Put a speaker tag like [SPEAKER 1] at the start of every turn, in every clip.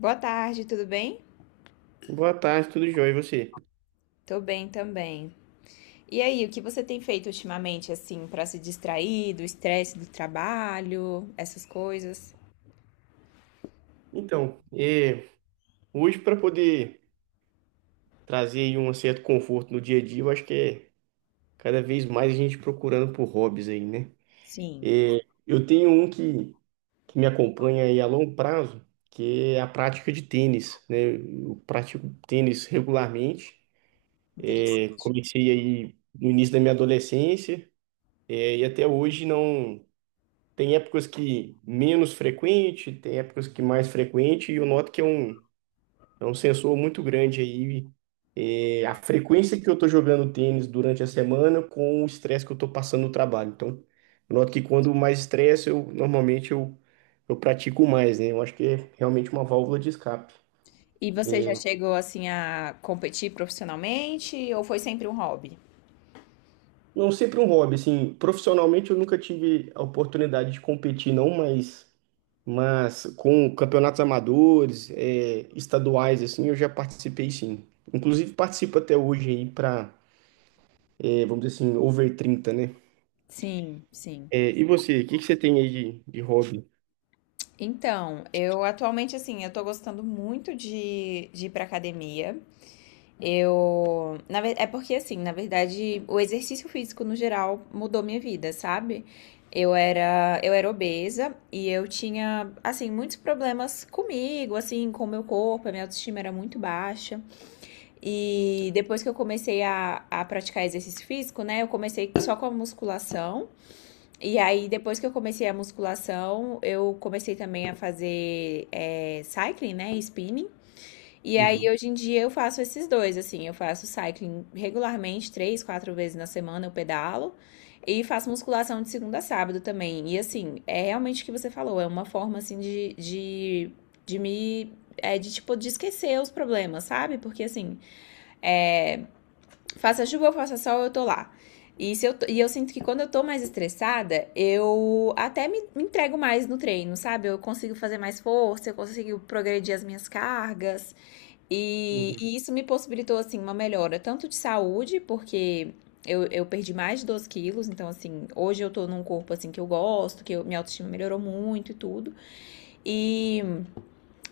[SPEAKER 1] Boa tarde, tudo bem?
[SPEAKER 2] Boa tarde, tudo jóia, e você?
[SPEAKER 1] Tô bem também. E aí, o que você tem feito ultimamente, assim, pra se distrair do estresse do trabalho, essas coisas?
[SPEAKER 2] Então, hoje para poder trazer aí um certo conforto no dia a dia, eu acho que é cada vez mais a gente procurando por hobbies aí, né?
[SPEAKER 1] Sim,
[SPEAKER 2] É, eu tenho um que me acompanha aí a longo prazo, que é a prática de tênis, né? Eu pratico tênis regularmente,
[SPEAKER 1] interessante.
[SPEAKER 2] comecei aí no início da minha adolescência. E até hoje não. Tem épocas que menos frequente, tem épocas que mais frequente, e eu noto que é um. É um sensor muito grande aí. A frequência que eu estou jogando tênis durante a semana com o estresse que eu estou passando no trabalho. Então, eu noto que quando mais estresse, eu normalmente eu pratico mais, né? Eu acho que é realmente uma válvula de escape.
[SPEAKER 1] E você já chegou, assim, a competir profissionalmente ou foi sempre um hobby?
[SPEAKER 2] Não, sempre um hobby, assim, profissionalmente eu nunca tive a oportunidade de competir, não, mas com campeonatos amadores, estaduais, assim, eu já participei sim. Inclusive participo até hoje aí para, vamos dizer assim, over 30, né?
[SPEAKER 1] Sim, sim.
[SPEAKER 2] E você, o que que você tem aí de hobby?
[SPEAKER 1] Então, eu atualmente, assim, eu tô gostando muito de ir pra academia. Eu. É porque, assim, na verdade, o exercício físico no geral mudou minha vida, sabe? Eu era obesa e eu tinha, assim, muitos problemas comigo, assim, com o meu corpo, a minha autoestima era muito baixa. E depois que eu comecei a praticar exercício físico, né, eu comecei só com a musculação. E aí, depois que eu comecei a musculação, eu comecei também a fazer cycling, né, spinning. E aí,
[SPEAKER 2] Uhum,
[SPEAKER 1] hoje em dia, eu faço esses dois, assim. Eu faço cycling regularmente, três, quatro vezes na semana eu pedalo. E faço musculação de segunda a sábado também. E, assim, é realmente o que você falou. É uma forma, assim, de me... É de, tipo, de esquecer os problemas, sabe? Porque, assim, é, faça chuva ou faça sol, eu tô lá. E, se eu, e eu sinto que quando eu tô mais estressada, eu até me entrego mais no treino, sabe? Eu consigo fazer mais força, eu consigo progredir as minhas cargas.
[SPEAKER 2] uhum.
[SPEAKER 1] E isso me possibilitou, assim, uma melhora tanto de saúde, porque eu perdi mais de 12 quilos, então, assim, hoje eu tô num corpo, assim, que eu gosto, minha autoestima melhorou muito e tudo. E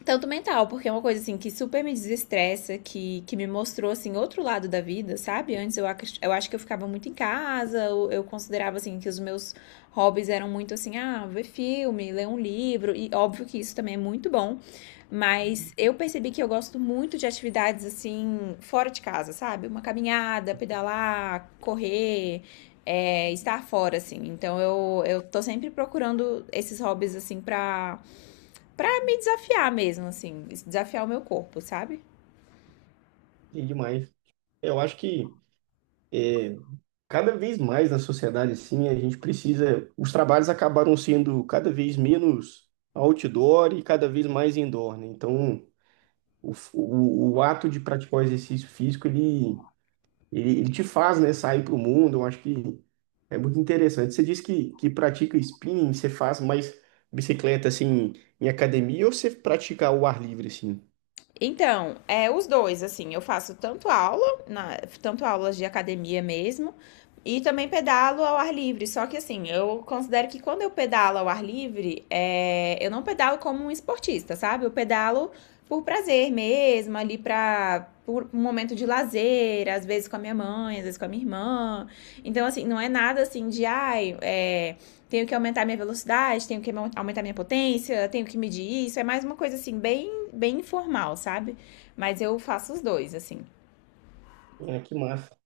[SPEAKER 1] tanto mental, porque é uma coisa assim que super me desestressa, que me mostrou assim outro lado da vida, sabe? Antes eu acho que eu ficava muito em casa, eu considerava assim que os meus hobbies eram muito assim, ah, ver filme, ler um livro, e óbvio que isso também é muito bom, mas eu percebi que eu gosto muito de atividades assim fora de casa, sabe? Uma caminhada, pedalar, correr, estar fora assim. Então eu tô sempre procurando esses hobbies assim pra pra me desafiar mesmo, assim, desafiar o meu corpo, sabe?
[SPEAKER 2] E demais. Eu acho que é, cada vez mais na sociedade, assim, a gente precisa. Os trabalhos acabaram sendo cada vez menos outdoor e cada vez mais indoor, né? Então, o ato de praticar o exercício físico, ele te faz, né, sair para o mundo. Eu acho que é muito interessante. Você disse que pratica spinning, você faz mais bicicleta, assim, em academia ou você pratica ao ar livre, assim?
[SPEAKER 1] Então, é os dois, assim, eu faço tanto aula, tanto aulas de academia mesmo, e também pedalo ao ar livre. Só que assim, eu considero que quando eu pedalo ao ar livre, eu não pedalo como um esportista, sabe? Eu pedalo por prazer mesmo, ali pra por um momento de lazer, às vezes com a minha mãe, às vezes com a minha irmã. Então, assim, não é nada assim de ai, tenho que aumentar minha velocidade, tenho que aumentar minha potência, tenho que medir isso. É mais uma coisa assim, bem informal, sabe? Mas eu faço os dois, assim.
[SPEAKER 2] Que massa.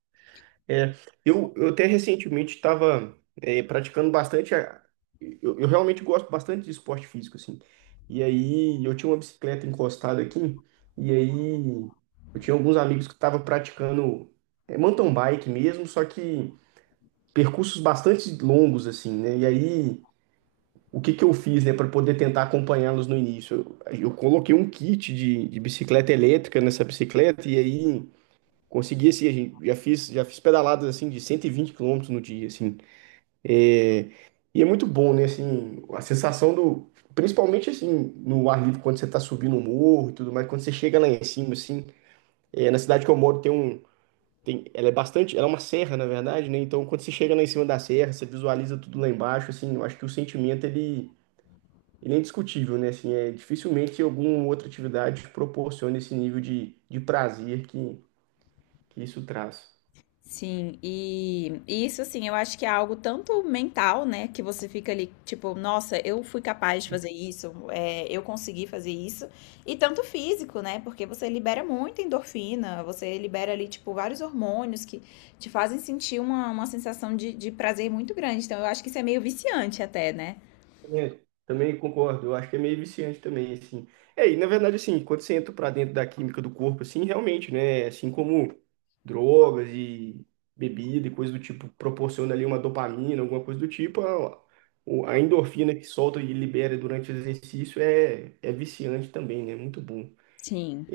[SPEAKER 2] É, eu até recentemente estava praticando bastante. Eu realmente gosto bastante de esporte físico, assim. E aí eu tinha uma bicicleta encostada aqui, e aí eu tinha alguns amigos que estavam praticando mountain bike mesmo, só que percursos bastante longos, assim, né? E aí o que que eu fiz, né, para poder tentar acompanhá-los no início? Eu coloquei um kit de bicicleta elétrica nessa bicicleta, e aí. Consegui, assim, já fiz pedaladas, assim, de 120 quilômetros no dia, assim. É, e é muito bom, né, assim, a sensação. Do... Principalmente, assim, no ar livre, quando você tá subindo um morro e tudo mais, quando você chega lá em cima, assim. Na cidade que eu moro tem um. Tem, ela é bastante. Ela é uma serra, na verdade, né? Então, quando você chega lá em cima da serra, você visualiza tudo lá embaixo, assim, eu acho que o sentimento, ele. Ele é indiscutível, né? Assim, dificilmente alguma outra atividade proporciona esse nível de prazer que isso traz.
[SPEAKER 1] Sim, e isso assim, eu acho que é algo tanto mental, né? Que você fica ali, tipo, nossa, eu fui capaz de fazer isso, eu consegui fazer isso, e tanto físico, né? Porque você libera muita endorfina, você libera ali, tipo, vários hormônios que te fazem sentir uma sensação de prazer muito grande. Então, eu acho que isso é meio viciante até, né?
[SPEAKER 2] É, Também concordo, eu acho que é meio viciante também, assim. E na verdade, assim, quando você entra pra dentro da química do corpo, assim, realmente, né, assim como drogas e bebida e coisa do tipo, proporciona ali uma dopamina, alguma coisa do tipo, a endorfina que solta e libera durante o exercício é viciante também, né, muito bom.
[SPEAKER 1] Sim.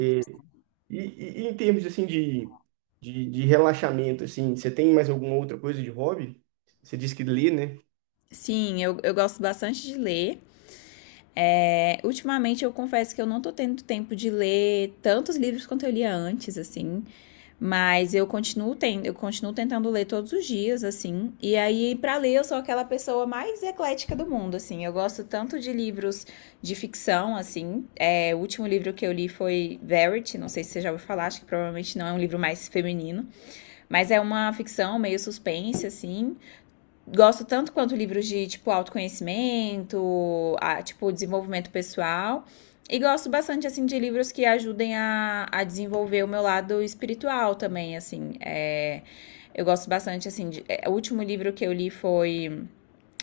[SPEAKER 2] E em termos, assim, de relaxamento, assim, você tem mais alguma outra coisa de hobby? Você disse que lê, né?
[SPEAKER 1] Sim, eu gosto bastante de ler. É, ultimamente eu confesso que eu não tô tendo tempo de ler tantos livros quanto eu lia antes, assim. Mas eu continuo tendo, eu continuo tentando ler todos os dias, assim. E aí, pra ler, eu sou aquela pessoa mais eclética do mundo, assim. Eu gosto tanto de livros de ficção, assim. É, o último livro que eu li foi Verity, não sei se você já ouviu falar, acho que provavelmente não é um livro mais feminino, mas é uma ficção meio suspense, assim. Gosto tanto quanto livros de, tipo, autoconhecimento, a, tipo, desenvolvimento pessoal. E gosto bastante, assim, de livros que ajudem a desenvolver o meu lado espiritual também, assim. É, eu gosto bastante, assim, o último livro que eu li foi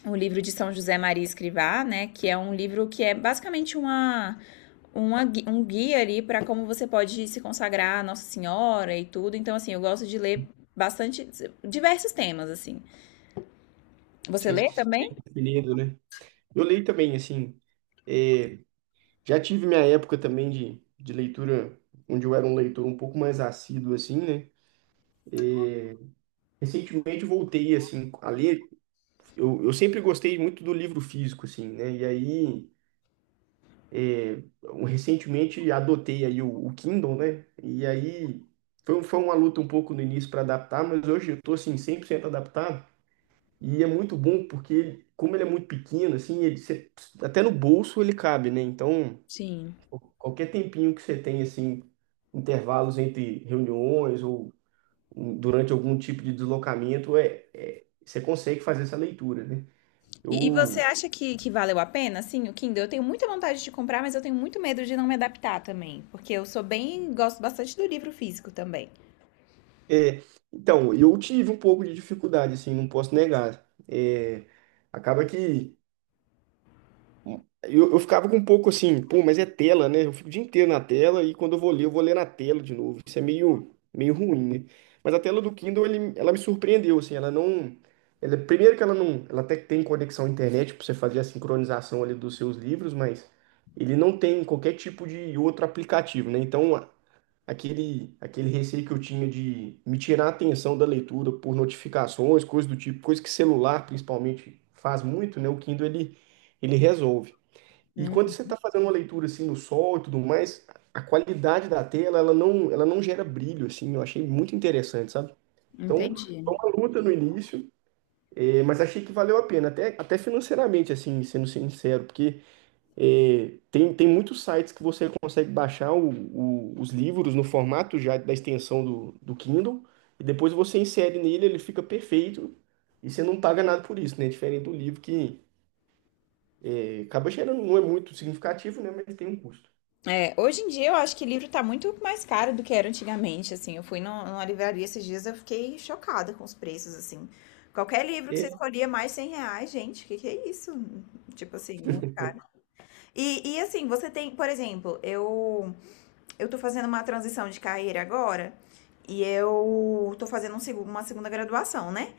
[SPEAKER 1] um livro de São José Maria Escrivá, né? Que é um livro que é basicamente uma um guia ali para como você pode se consagrar a Nossa Senhora e tudo. Então, assim, eu gosto de ler bastante, diversos temas, assim. Você
[SPEAKER 2] Sim,
[SPEAKER 1] lê também?
[SPEAKER 2] lendo, né? Eu leio também, assim. é, Já tive minha época também de leitura, onde eu era um leitor um pouco mais assíduo, assim, né? Recentemente eu voltei, assim, a ler. Eu sempre gostei muito do livro físico, assim, né? E aí, recentemente adotei aí o Kindle, né? E aí foi uma luta um pouco no início para adaptar, mas hoje eu tô, assim, 100% adaptado. E é muito bom porque, como ele é muito pequeno, assim, ele, até no bolso ele cabe, né? Então.
[SPEAKER 1] Sim.
[SPEAKER 2] Qualquer tempinho que você tem, assim, intervalos entre reuniões ou durante algum tipo de deslocamento, você consegue fazer essa leitura, né?
[SPEAKER 1] E você
[SPEAKER 2] Eu,
[SPEAKER 1] acha que valeu a pena? Sim, o Kindle. Eu tenho muita vontade de comprar, mas eu tenho muito medo de não me adaptar também. Porque eu sou bem, gosto bastante do livro físico também.
[SPEAKER 2] é, então, eu tive um pouco de dificuldade, assim, não posso negar. Acaba que eu ficava com um pouco assim, pô, mas é tela, né? Eu fico o dia inteiro na tela e quando eu vou ler na tela de novo. Isso é meio, meio ruim, né? Mas a tela do Kindle, ela me surpreendeu, assim, ela não. Ela, primeiro que ela não. Ela até que tem conexão à internet para você fazer a sincronização ali dos seus livros, mas ele não tem qualquer tipo de outro aplicativo, né? Então, aquele receio que eu tinha de me tirar a atenção da leitura por notificações, coisas do tipo, coisa que celular, principalmente, faz muito, né? O Kindle, ele resolve. E quando
[SPEAKER 1] Hum,
[SPEAKER 2] você está fazendo uma leitura assim no sol e tudo mais, a qualidade da tela, ela não gera brilho, assim, eu achei muito interessante, sabe? Então,
[SPEAKER 1] entendi.
[SPEAKER 2] uma luta no início, mas achei que valeu a pena, até financeiramente, assim, sendo sincero, porque tem muitos sites que você consegue baixar os livros no formato já da extensão do Kindle, e depois você insere nele, ele fica perfeito, e você não paga nada por isso, né? Diferente do livro que acaba gerando, não é muito significativo, né? Mas tem um custo.
[SPEAKER 1] É, hoje em dia eu acho que livro tá muito mais caro do que era antigamente, assim. Eu fui no- Numa livraria esses dias, eu fiquei chocada com os preços, assim. Qualquer livro que você
[SPEAKER 2] É.
[SPEAKER 1] escolhia mais 100 reais, gente, o que que é isso? Tipo assim, muito caro. E assim, você tem, por exemplo, eu tô fazendo uma transição de carreira agora e eu tô fazendo uma segunda graduação, né?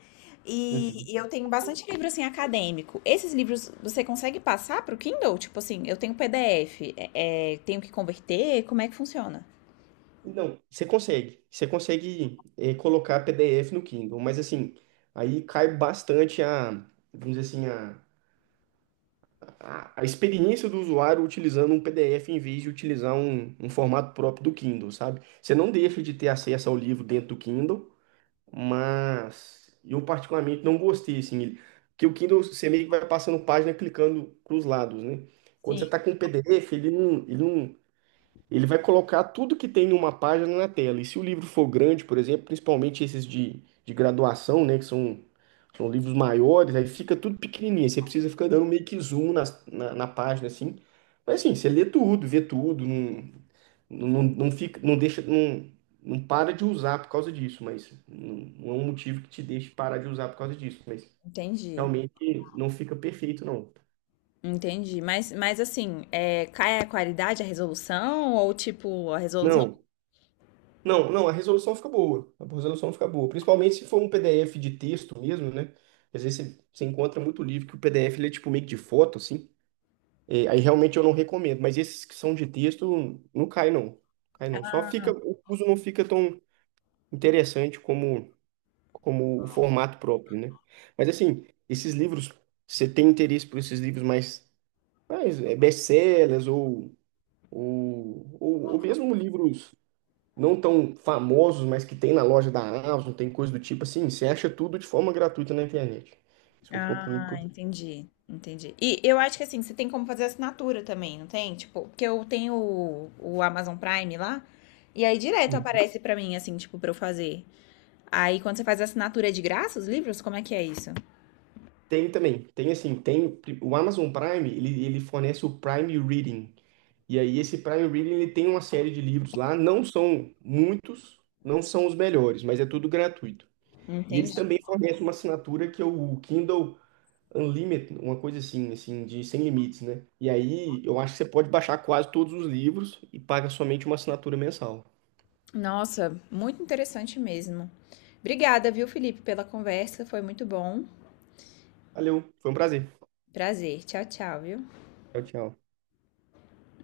[SPEAKER 2] Uhum.
[SPEAKER 1] E eu tenho bastante livro assim acadêmico. Esses livros você consegue passar pro Kindle? Tipo assim, eu tenho PDF, tenho que converter, como é que funciona?
[SPEAKER 2] Não, você consegue. Você consegue colocar PDF no Kindle, mas assim, aí cai bastante vamos dizer assim, a experiência do usuário utilizando um PDF em vez de utilizar um formato próprio do Kindle, sabe? Você não deixa de ter acesso ao livro dentro do Kindle, mas eu particularmente não gostei, assim, porque o Kindle você meio que vai passando página clicando para os lados, né? Quando você está
[SPEAKER 1] Sim,
[SPEAKER 2] com o PDF, ele não. Ele vai colocar tudo que tem em uma página na tela. E se o livro for grande, por exemplo, principalmente esses de graduação, né, que são livros maiores, aí fica tudo pequenininho. Você precisa ficar dando meio que zoom página, assim. Mas assim, você lê tudo, vê tudo, não fica, não deixa, não para de usar por causa disso, mas não é um motivo que te deixe parar de usar por causa disso, mas
[SPEAKER 1] entendi.
[SPEAKER 2] realmente não fica perfeito, não.
[SPEAKER 1] Entendi. Mas assim, cai a qualidade, a resolução? Ou tipo, a resolução.
[SPEAKER 2] Não. Não, a resolução fica boa. A resolução fica boa. Principalmente se for um PDF de texto mesmo, né? Às vezes você, você encontra muito livro que o PDF ele é tipo meio que de foto, assim. É, aí realmente eu não recomendo. Mas esses que são de texto, não cai, não. Cai, não. Só fica, o uso não fica tão interessante como, como o formato próprio, né? Mas assim, esses livros, você tem interesse por esses livros mais, mais best-sellers ou, ou mesmo livros não tão famosos, mas que tem na loja da Amazon, tem coisa do tipo assim, você acha tudo de forma gratuita na internet. Isso é um ponto muito
[SPEAKER 1] Ah,
[SPEAKER 2] positivo.
[SPEAKER 1] entendi, entendi. E eu acho que assim, você tem como fazer assinatura também, não tem? Tipo, porque eu tenho o Amazon Prime lá, e aí direto
[SPEAKER 2] Hum.
[SPEAKER 1] aparece pra mim, assim, tipo, pra eu fazer. Aí quando você faz a assinatura é de graça os livros? Como é que é isso?
[SPEAKER 2] Tem também, tem assim, tem o Amazon Prime, ele fornece o Prime Reading. E aí esse Prime Reading, ele tem uma série de livros lá, não são muitos, não são os melhores, mas é tudo gratuito. E eles
[SPEAKER 1] Entendi.
[SPEAKER 2] também fornecem uma assinatura que é o Kindle Unlimited, uma coisa assim, assim, de sem limites, né? E aí eu acho que você pode baixar quase todos os livros e paga somente uma assinatura mensal.
[SPEAKER 1] Nossa, muito interessante mesmo. Obrigada, viu, Felipe, pela conversa, foi muito bom.
[SPEAKER 2] Valeu, foi um prazer.
[SPEAKER 1] Prazer. Tchau, tchau, viu?
[SPEAKER 2] Tchau, tchau.